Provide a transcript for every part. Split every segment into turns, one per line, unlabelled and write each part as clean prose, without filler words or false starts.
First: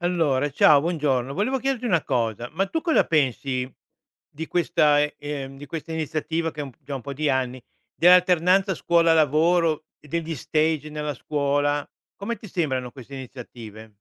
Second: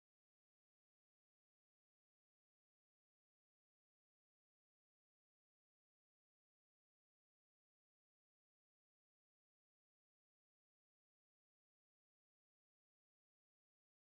Allora, ciao, buongiorno. Volevo chiederti una cosa, ma tu cosa pensi di questa iniziativa che già un po' di anni, dell'alternanza scuola-lavoro e degli stage nella scuola? Come ti sembrano queste iniziative?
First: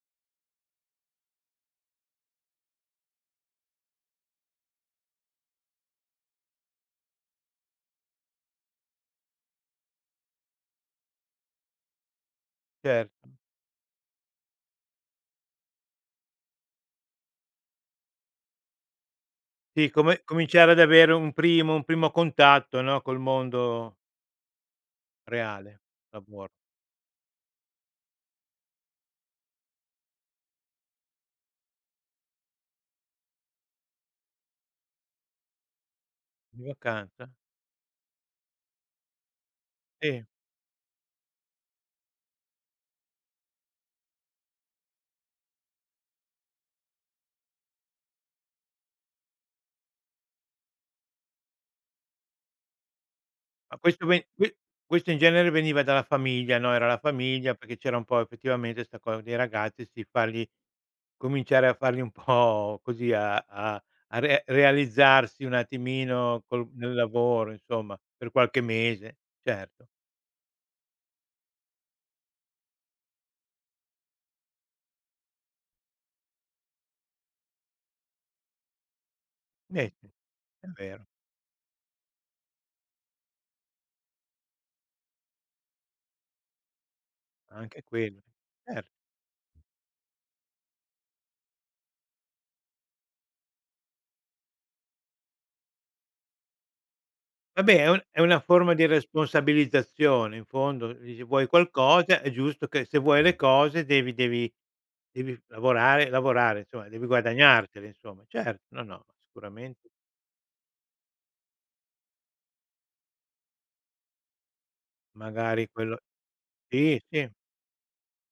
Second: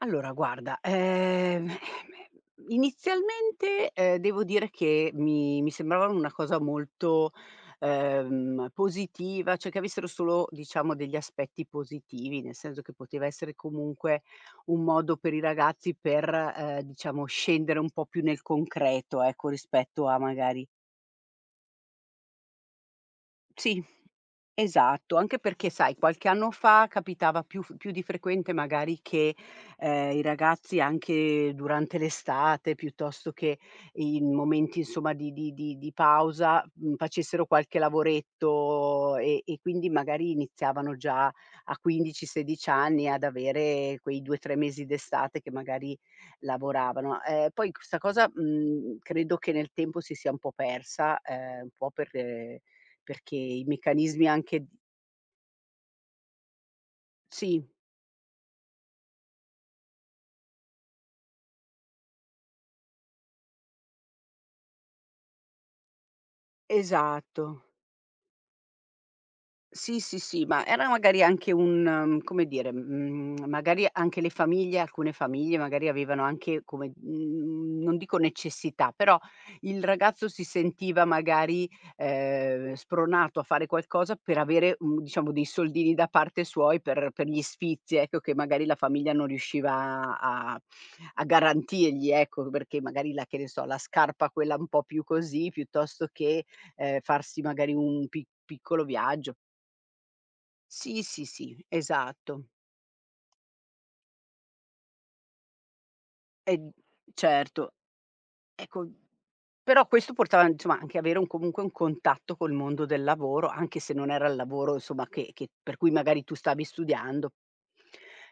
Allora guarda, inizialmente, devo dire che mi sembrava una cosa molto, positiva, cioè che avessero solo diciamo degli aspetti positivi, nel senso che poteva
Certo.
essere comunque un modo per i ragazzi per, diciamo scendere un po' più nel concreto, ecco,
Sì,
rispetto a
come
magari.
cominciare ad avere un primo contatto, no, col
Sì,
mondo
esatto, anche perché
reale,
sai qualche anno
lavoro,
fa capitava più di frequente magari che, i ragazzi anche durante l'estate, piuttosto che in momenti insomma di
di
pausa,
vacanza.
facessero qualche lavoretto e quindi
Sì,
magari iniziavano già a 15, 16 anni ad avere quei 2, 3 mesi d'estate che magari lavoravano. Poi questa cosa, credo che nel tempo si sia un po' persa, un po' per perché i
ma questo
meccanismi
ve que
anche d
questo in genere veniva dalla famiglia, no, era la famiglia,
Sì,
perché c'era un po' effettivamente 'sta cosa dei ragazzi, sì, fargli cominciare a farli un po' così a a a re realizzarsi un attimino col nel
esatto.
lavoro insomma, per qualche mese, certo.
Sì, sì, sì, ma era magari anche un come dire, magari anche le famiglie alcune famiglie magari avevano anche come, non dico necessità, però il
Eh sì,
ragazzo si
è vero,
sentiva magari, spronato a fare qualcosa per avere, diciamo dei soldini da parte suoi per gli
anche
sfizi, ecco,
quello,
che magari la
cer
famiglia non riusciva a garantirgli, ecco, perché magari la che ne so, la scarpa quella un po' più così, piuttosto che, farsi magari
vabbè è un
un
è
pi
una forma
piccolo
di
viaggio.
responsabilizzazione in fondo,
Sì,
dici:
sì,
"Vuoi
sì,
qualcosa?" È
esatto.
giusto che se vuoi le cose devi lavorare
E
lavorare, insomma devi
certo,
guadagnartele insomma. Certo, no,
ecco,
no,
però
sicuramente
questo portava insomma anche avere un comunque un contatto col mondo del lavoro, anche se non era il lavoro insomma che
magari
per cui
quello
magari tu stavi
sì, sì,
studiando.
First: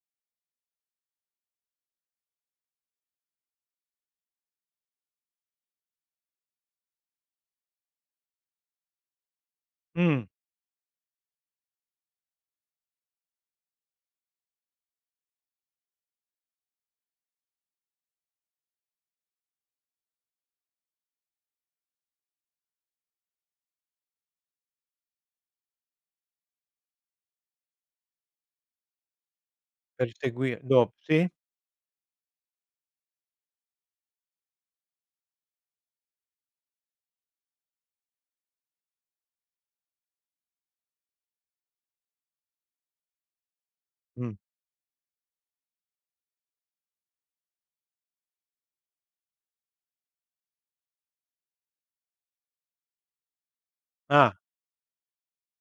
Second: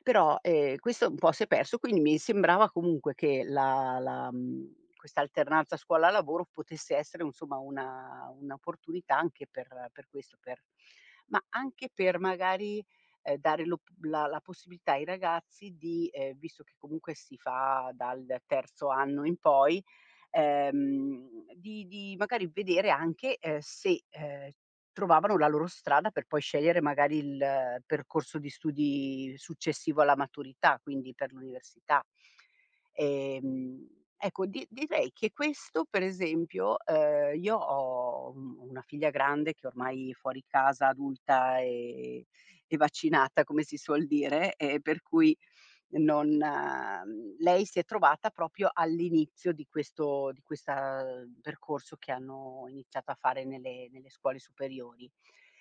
Però, questo un po' si è perso, quindi mi sembrava comunque che la, questa alternanza scuola-lavoro potesse essere insomma una un'opportunità anche per
mh,
questo, per ma anche per magari, dare l'op la possibilità ai ragazzi di, visto che comunque si fa dal terzo anno in poi, di magari vedere anche, se, trovavano la loro strada per poi scegliere magari il percorso di studi successivo alla
perseguire
maturità,
dop
quindi
sì?
per l'università. Ehm, ecco di direi che questo per esempio, io ho un una figlia grande che ormai è fuori casa, adulta e vaccinata come si suol
Mh.
dire, e per cui non, lei si è trovata proprio all'inizio di questo di questa, percorso che hanno iniziato a fare nelle
Ah.
scuole superiori.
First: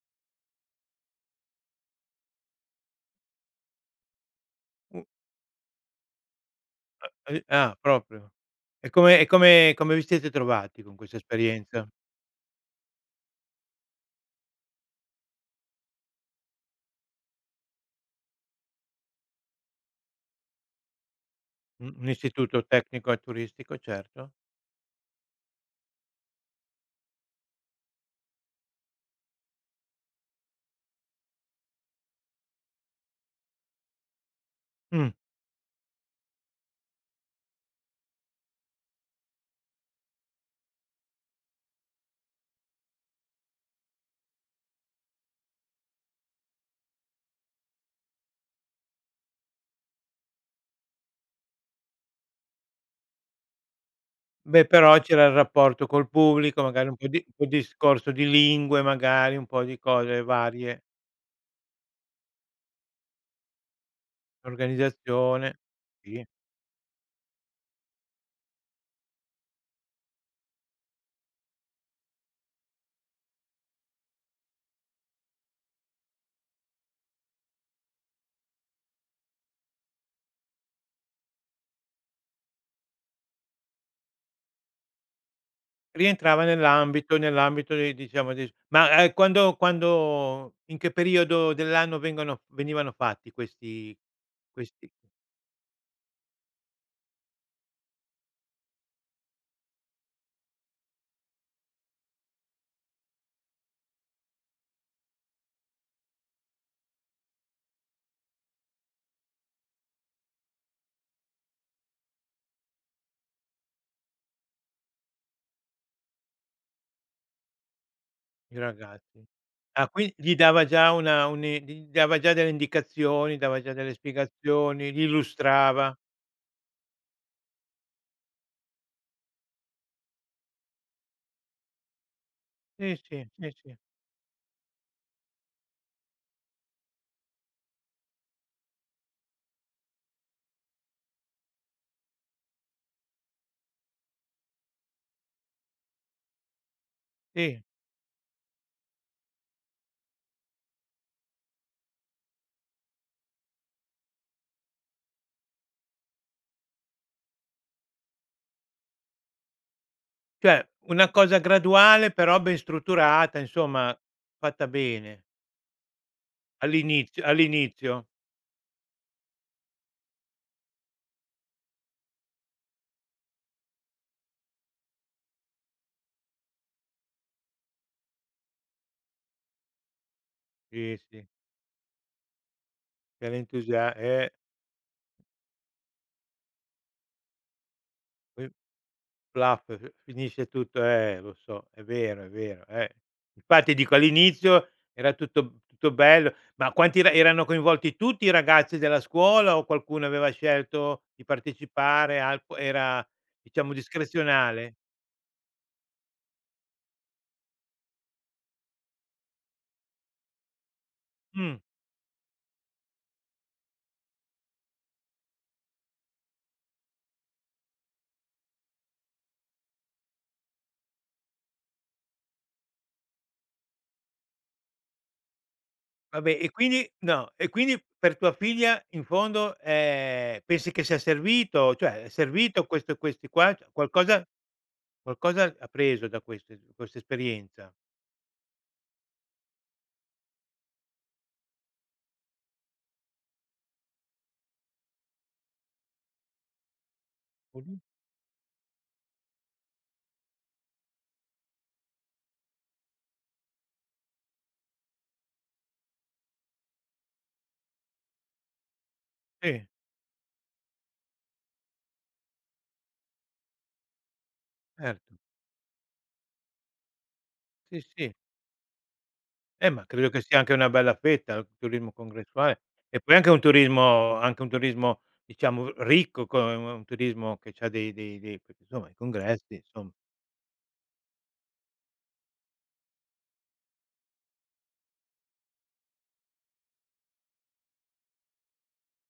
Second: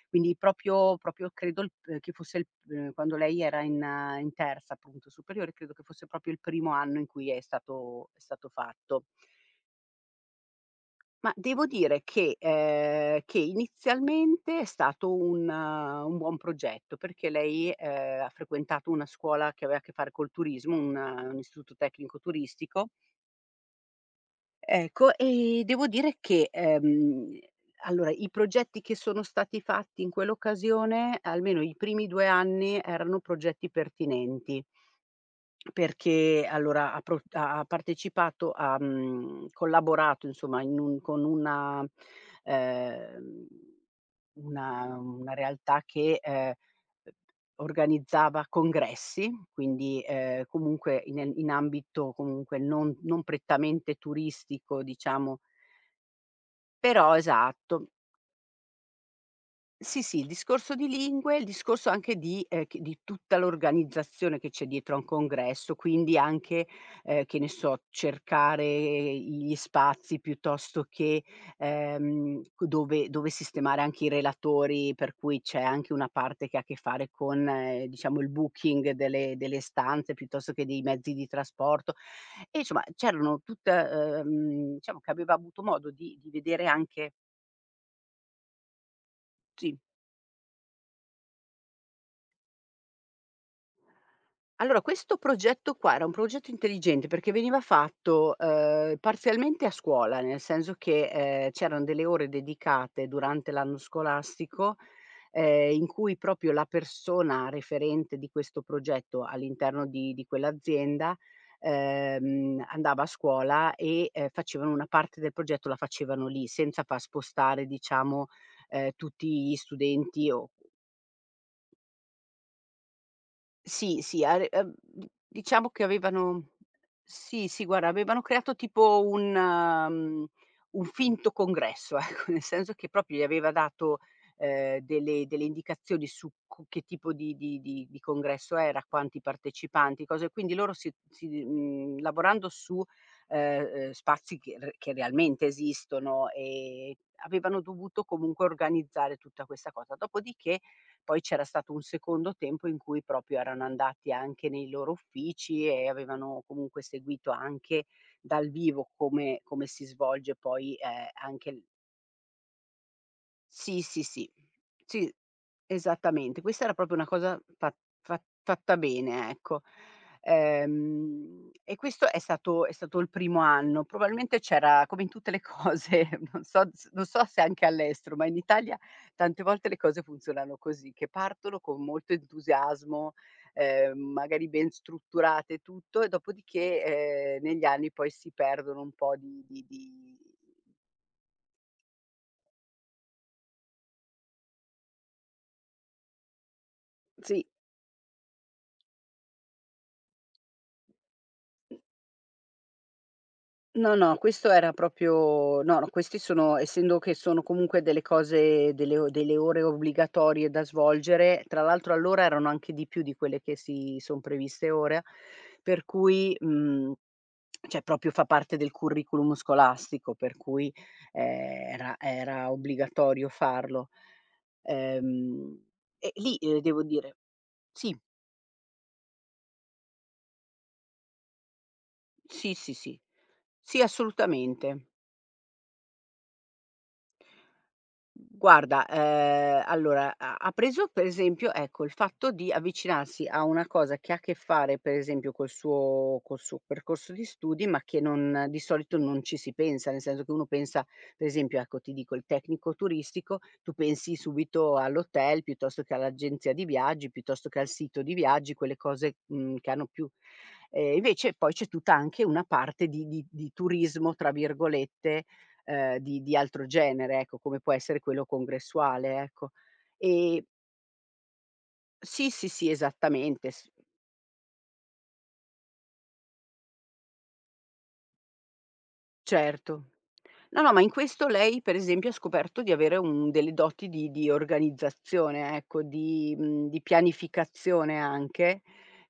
Quindi proprio proprio credo il p che fosse il quando lei era in terza
U
appunto superiore, credo che fosse proprio il primo anno in
a
cui è
e ah,
stato è
proprio.
stato
E
fatto.
come vi siete trovati con questa
Ma devo
esperienza?
dire che, inizialmente è stato un buon progetto, perché lei, ha frequentato una scuola che aveva a che fare col turismo, un istituto
U un
tecnico
istituto
turistico.
tecnico e turistico, certo.
Ecco, e devo dire che, allora i progetti che sono stati fatti in quell'occasione, almeno i primi 2 anni, erano progetti pertinenti.
Mh,
Perché allora ha partecipato, ha, collaborato insomma in un con una, ehm, una realtà che, organizzava congressi, quindi, comunque in ambito comunque non prettamente
beh,
turistico
però c'era il
diciamo,
rapporto col pubblico, magari
però
un po' di
esatto,
discorso di lingue, magari un po' di
sì, sì,
cose
il discorso
varie,
di lingue, il discorso anche di tutta l'organizzazione che c'è dietro a un
l'organizzazione.
congresso, quindi
Sì.
anche, che ne so, cercare gli spazi piuttosto che, c dove sistemare anche i relatori, per cui c'è anche una parte che ha a che fare con, diciamo il booking delle stanze, piuttosto che dei mezzi di trasporto. E insomma c'erano tutta, diciamo che avevo avuto modo di
Rientrava
vedere anche.
nell'ambito di, diciamo, quando,
Sì.
in che periodo dell'anno vengono venivano fatti
Allora
questi?
questo progetto qua era un progetto intelligente perché veniva fatto, parzialmente a scuola, nel senso che, c'erano delle ore dedicate durante l'anno scolastico, in cui proprio la persona referente di questo progetto all'interno di quell'azienda, andava a scuola e, facevano una parte del progetto la facevano lì, senza far spostare diciamo,
I ragazzi.
tutti gli
Ah, qui
studenti
gli
o.
dava già una un'i gli dava già delle indicazioni, dava già delle
Sì, sì, a re
spiegazioni, li
d diciamo che
illustrava.
avevano. Sì, sì, guarda, avevano creato tipo un finto congresso, ecco, nel senso che
Sì,
proprio gli
sì, sì,
aveva
sì,
dato, delle indicazioni su co che tipo di congresso era, quanti partecipanti, cose quindi loro si, lavorando su, spazi che realmente esistono, avevano
sì.
dovuto comunque organizzare tutta questa cosa. Dopodiché poi c'era stato un secondo tempo in cui proprio erano andati anche nei loro uffici e avevano comunque seguito anche dal vivo come si svolge
Cioè
poi,
una cosa
anche l
graduale però ben strutturata,
Sì,
insomma
sì, sì.
fatta
Sì,
bene
esattamente. Questa era proprio una cosa fa
all'inizio.
fa fatta bene, ecco. E questo è stato il primo anno. Probabilmente c'era come in tutte le cose, non so se anche all'estero, ma in Italia tante volte le cose funzionano così,
Sì,
che
sì,
partono con molto entusiasmo,
c'è l'entusia
magari ben strutturate e tutto, e dopodiché, negli anni poi si
poi
perdono un po' di di
plaf, f
di
finisce tutto, lo so, è vero, eh. Infatti dico all'inizio era tutto bello, ma quanti erano
Sì.
coinvolti? Tutti i ragazzi della scuola o qualcuno aveva scelto di partecipare al qu era, diciamo,
No, no, questo era
discrezionale?
proprio. No, no, questi sono essendo che sono comunque delle cose delle o delle ore obbligatorie da svolgere,
Mh,
tra l'altro allora erano anche di più di quelle che si son previste ora, per cui, cioè proprio fa parte del curriculum scolastico, per cui, ehm, era obbligatorio farlo. Ehm, e lì,
vabbè, e
devo
quindi
dire.
no, e quindi
Sì,
per tua figlia in fondo, pensi che sia servito, cioè è
sì,
servito
sì,
questo
sì.
questi qua, cioè
Sì,
qualcosa,
assolutamente.
qualcosa ha preso da queste questa esperienza?
Guarda, allora ha preso per esempio, ecco, il fatto di avvicinarsi a una cosa che ha a che fare, per esempio, col suo percorso di studi, ma che non di solito non ci si pensa, nel senso che uno pensa, per esempio, ecco, ti dico il tecnico turistico, tu pensi subito all'hotel, piuttosto che all'agenzia di viaggi, piuttosto che al sito di viaggi, quelle cose,
Sì,
che hanno più. Invece poi c'è tutta anche una parte di "turismo", tra
certo.
virgolette, di altro genere, ecco, come può
Sì,
essere
sì.
quello congressuale, ecco.
Ma credo che sia
Ehm,
anche una bella fetta il turismo
sì, sì,
congressuale
sì,
e poi anche un
esattamente, s
turismo, diciamo ricco, co un turismo che c'ha dei perché insomma i congressi
certo.
insomma,
No, no, ma in questo lei per esempio ha scoperto di avere un delle doti di organizzazione, ecco, di pianificazione anche,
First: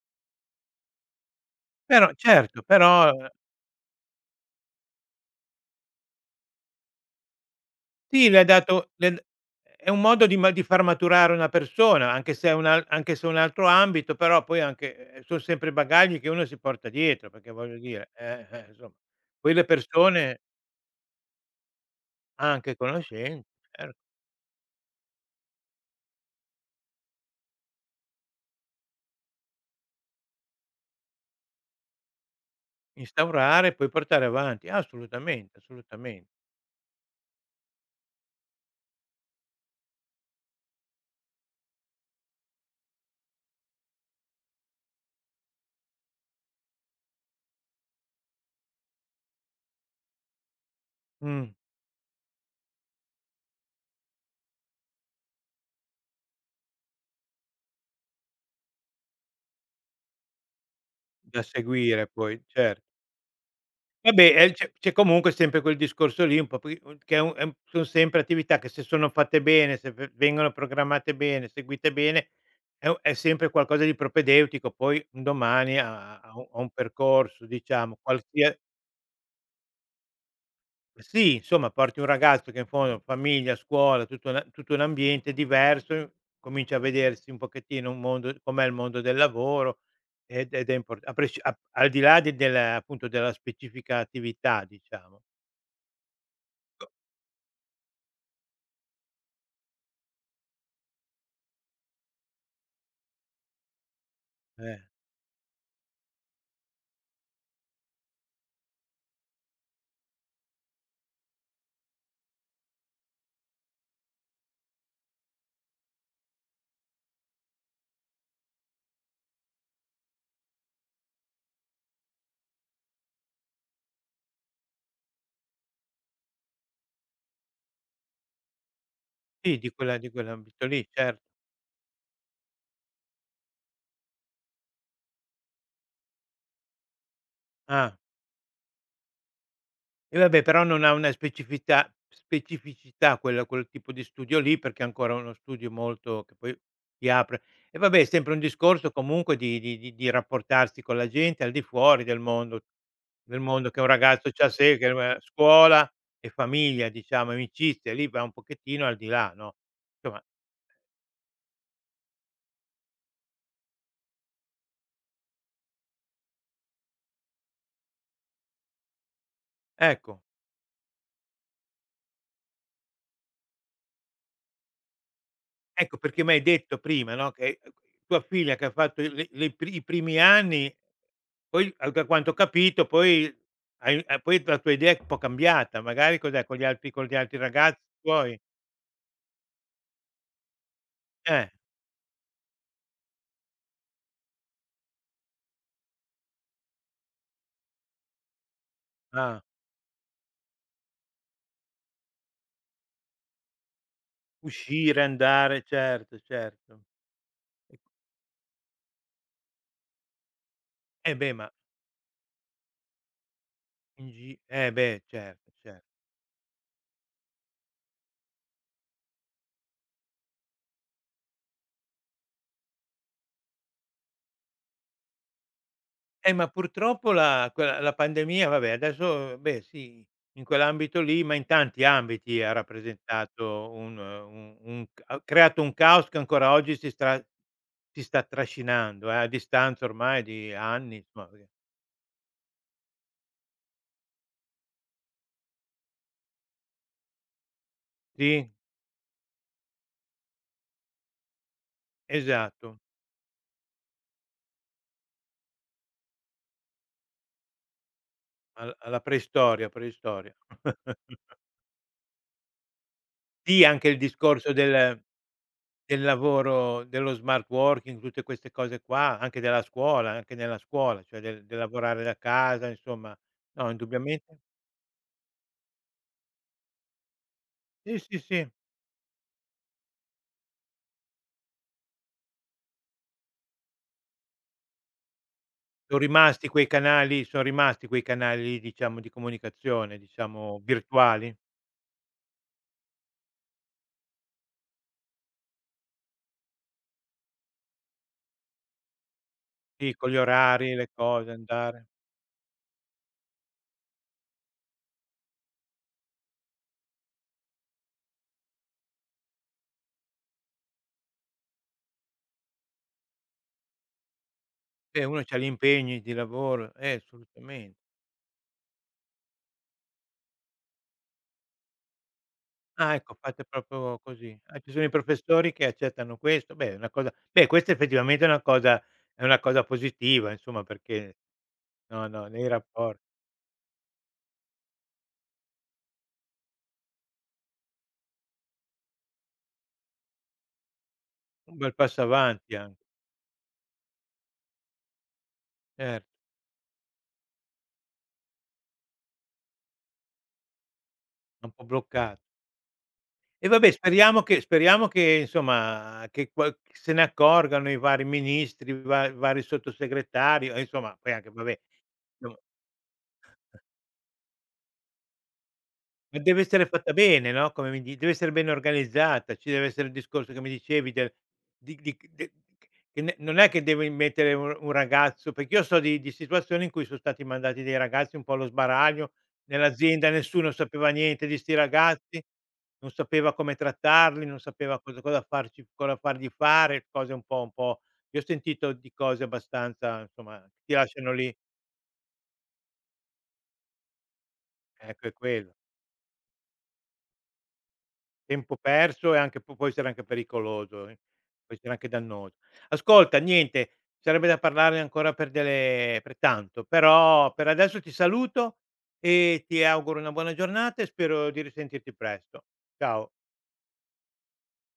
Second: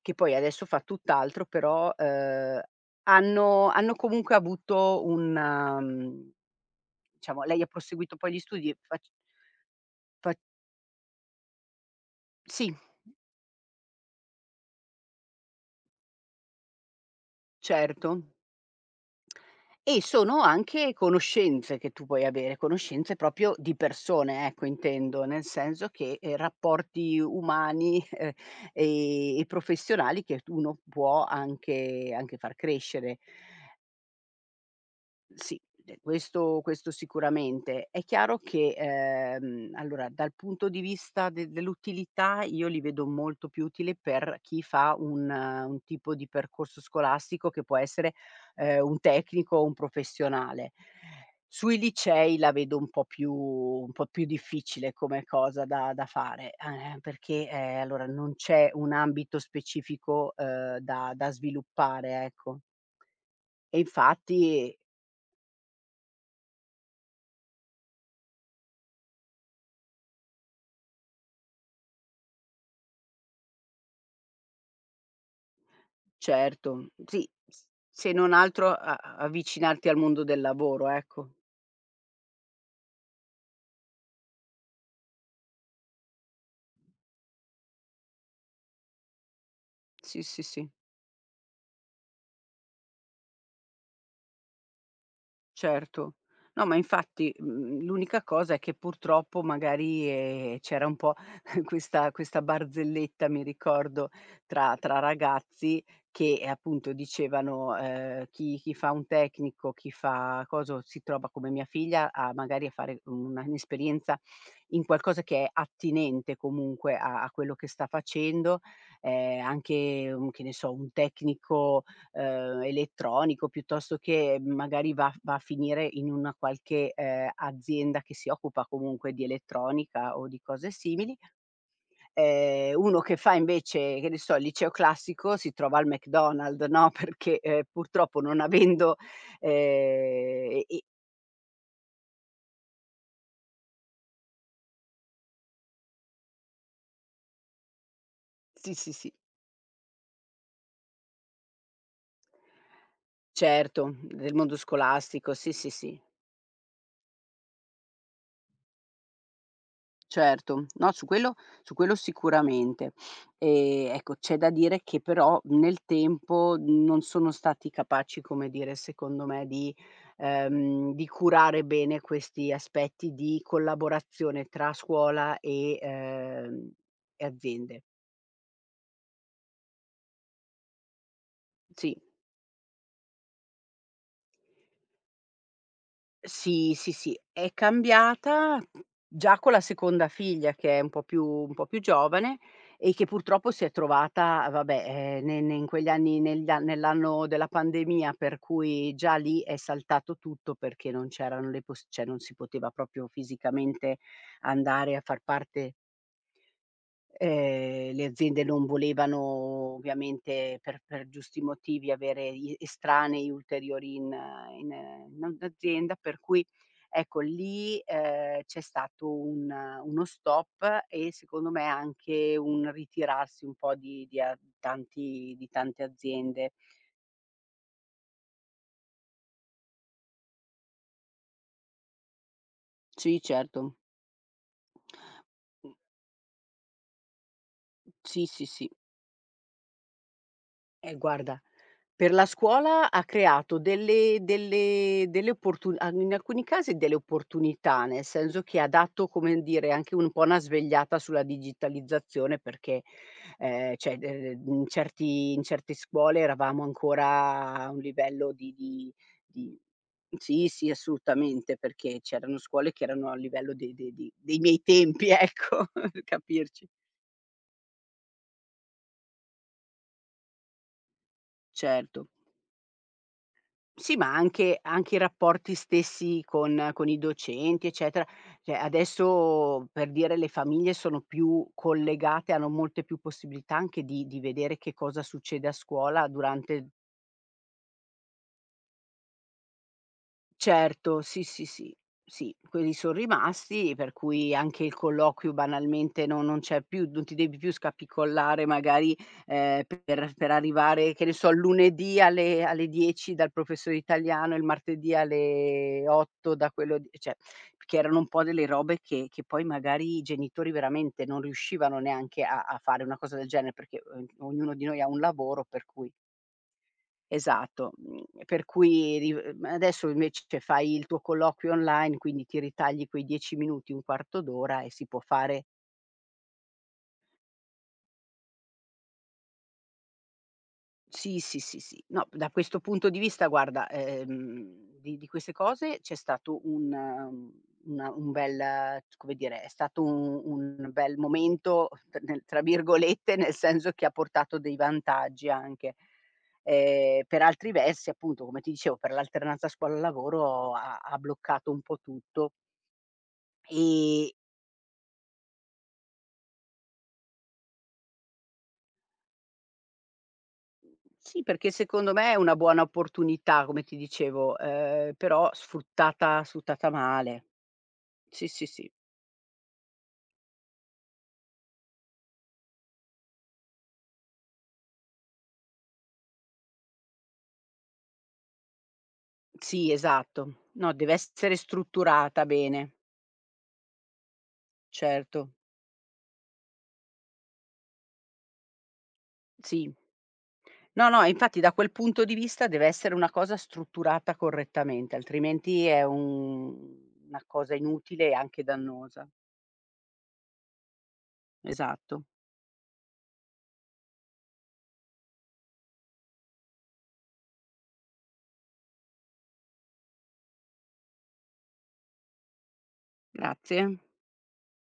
che poi adesso fa tutt'altro, però,
però certo, però
hanno comunque avuto un, diciamo lei ha proseguito
sì,
poi
le
gli
hai
studi,
dato
fac
le d è un modo di,
fac
di far maturare una persona, anche se è un
sì,
al anche se è un altro ambito, però poi anche, son sempre bagagli che uno si porta dietro, perché voglio dire,
certo.
insomma poi le
E sono
persone,
anche conoscenze che tu puoi avere,
anche
conoscenze
conoscen
proprio di
cer
persone, ecco intendo, nel senso che, rapporti umani, e professionali che t uno può anche far crescere.
instaurare e poi portare avanti. Assolutamente,
Sì, de
assolutamente.
questo sicuramente. È chiaro che, allora dal punto di vista de dell'utilità io li vedo molto più utile per chi fa un tipo di percorso scolastico che può essere, un tecnico o un professionale.
Mh.
Sui licei la vedo un po' più difficile come cosa da fare, perché, allora non c'è un ambito specifico, da
Da seguire
sviluppare,
poi,
ecco.
cer
E
vabbè,
infatti.
c'è comunque sempre quel discorso lì un po' poi, che è un son sempre attività che, se sono fatte bene, se v vengono programmate bene, seguite bene, è sempre qualcosa di propedeutico poi un domani a un
Certo, mhmm, sì,
percorso,
s
diciamo,
se non
qualsia
altro avvicinarti al mondo del lavoro, ecco.
sì, insomma porti un ragazzo che, in fondo, famiglia, scuola, tutto un ambiente diverso, comincia a vedersi un pochettino un mondo com'è il mondo del lavoro
Sì, sì,
ed
sì.
è impor, a presci a al di là de del, appunto, della specifica attività, diciamo.
Certo. No, ma infatti, l'unica cosa è che purtroppo magari, c'era un po' questa barzelletta, mi ricordo, tra
Eh,
tra ragazzi che, appunto dicevano, chi fa un tecnico, chi fa coso, si trova come mia figlia a magari a fare una un'esperienza in qualcosa che è attinente comunque a quello che sta facendo, anche un che ne so, un tecnico, elettronico, piuttosto che magari va a finire in una qualche, azienda che si occupa comunque di
sì, di quella, di
elettronica o di
quell'ambito
cose
lì,
simili.
certo.
Uno che fa invece, che ne so, il liceo classico si trova al McDonald's, no, perché,
Ah.
purtroppo non avendo,
E vabbè, però
e
non
e
ha una specificità, quel quel tipo di studio lì, perché è ancora uno studio molto che poi ti apre. E vabbè, è sempre un
sì,
discorso
sì, sì,
comunque di rapportarsi con la gente al di fuori del mondo, che un
certo,
ragazzo
del
c'ha,
mondo
se che va
scolastico, sì, sì,
scuola
sì.
e famiglia, diciamo, amicizia, lì va un pochettino al di là, no, insomma,
Certo, no, su quello sicuramente. Ecco, c'è da dire che però nel tempo non sono stati capaci, come dire, secondo me di
ecco,
ehm, di curare bene questi aspetti di collaborazione tra scuola e,
ecco perché m'hai
ehm,
detto prima,
e
no, che
aziende.
tua figlia che ha fatto i primi anni. Poi, a
Sì.
da quanto ho capito, poi hai, poi la tua idea è un po' cambiata, magari cos'è, con gli
Sì,
altri,
sì,
con gli
sì,
altri
è
ragazzi tuoi?
cambiata già con la seconda figlia che è
Eh,
un po' più giovane e che purtroppo si è trovata, vabbè, ne ne in quegli anni negli a nell'anno della pandemia, per cui già
ah,
lì è saltato tutto perché non c'erano le pos cioè non si poteva proprio fisicamente andare
uscire,
a far
andare,
parte.
certo, certo.
Le aziende non volevano ovviamente per
Eh beh,
giusti
ma
motivi avere i estranei ulteriori
in
in
gi
eh,
eh
in
beh,
eh, in
certo, cer
azienda, per cui ecco lì, c'è stato un uno stop e secondo me anche un ritirarsi un po' di a tanti di tante
ma
aziende.
purtroppo la, quella la pandemia, vabbè adesso beh sì, in quell'ambito lì, ma in tanti ambiti ha
Sì,
rappresentato
certo.
un c ha creato un caos che ancora oggi si sta
Sì, sì, sì.
trascinando, a distanza ormai di anni, insomma
Guarda,
perché
per la scuola ha creato delle delle delle opportu a in alcuni casi delle opportunità, nel senso
sì,
che ha dato, come dire, anche un po' una svegliata sulla digitalizzazione
esatto,
perché, cioè, in certe scuole eravamo ancora a un livello
al alla
di
preistoria, preistoria.
sì, sì, assolutamente, perché c'erano scuole che erano a livello
Sì,
de
anche
de
il
di dei
discorso
miei
del,
tempi, ecco,
del
per capirci.
lavoro, dello smart working, tutte queste cose qua, anche della scuola, anche nella scuola, cioè del, del lavorare
Certo.
da casa, insomma. No,
Sì, ma
indubbiamente
anche i rapporti stessi con i docenti,
sì,
eccetera.
sì, sì,
Cioè adesso, per dire, le famiglie sono più collegate, hanno molte più possibilità anche di vedere che cosa succede a
son
scuola
rimasti quei
durante.
canali, son rimasti quei canali lì, diciamo, di comunicazione, diciamo,
Certo, sì,
virtuali.
sì, sì, sì, quelli son rimasti, per cui anche il colloquio banalmente no non c'è più, non ti devi più scapicollare magari,
Sì, con
per
gli
per
orari, le
arrivare, che ne so,
cose,
il
andare.
lunedì alle 10 dal professore italiano, il martedì alle 8 da quello di cioè, perché erano un po' delle robe che poi magari i genitori veramente non riuscivano neanche a fare una cosa del genere, perché, ognuno di noi ha un
Uno c'ha gli
lavoro per cui.
impegni di lavoro,
Esatto,
assolutamen
per cui ri adesso invece fai il tuo colloquio online, quindi ti ritagli
ah
quei
ecco,
10
fate
minuti, un
proprio
quarto
così. Ah,
d'ora e
ci sono
si
i
può fare.
professori che accettano questo. Beh, è una cosa, beh, questa effettivamente è una cosa, è una cosa positiva insomma perché
Sì, sì, sì, sì. No,
no, no,
da
nei
questo punto di
rapporti.
vista guarda, di queste cose c'è stato un una un bel come dire, è stato un bel
Un
momento
bel
t
passo
nel, tra
avanti anche,
virgolette, nel senso che ha portato dei vantaggi anche.
certo,
Per altri versi appunto, come ti dicevo, per l'alternanza scuola-lavoro ha
è un
bloccato un
po'
po'
bloccato.
tutto.
E vabbè,
Ehm,
speriamo che insomma che qual che se ne accorgano i vari ministri, i va vari sottosegretari, e insomma poi
sì,
anche
perché
vabbè
secondo me è una buona opportunità, come ti dicevo, però
ma
sfruttata
deve essere
sfruttata
fatta
male.
bene, no, come mi di deve
Sì,
essere
sì,
ben
sì.
organizzata, ci deve essere il discorso che mi dicevi del di de che ne, non è che devi mettere un ragazzo perché io so di situazioni in cui sono stati mandati dei ragazzi un po' allo sbaraglio
Sì,
nell'azienda,
esatto.
nessuno
No,
sapeva
deve
niente
essere
di 'sti ragazzi,
strutturata bene,
non sapeva come trattarli, non sapeva cosa
certo.
farci, cosa fargli fare, cose un po', io ho sentito di cose
Sì.
abbastanza, insomma, ti
No, no,
lasciano lì.
infatti da quel punto di vista deve essere una cosa strutturata correttamente,
Ecco, è quello.
altrimenti è un una cosa inutile e anche
Tempo
dannosa.
perso e anche p può essere anche pericoloso, può essere anche
Esatto.
dannoso. Ascolta niente, sarebbe da parlarne ancora per tanto, però per adesso ti saluto e ti auguro una buona giornata e spero di risentirti presto. Ciao.
Grazie.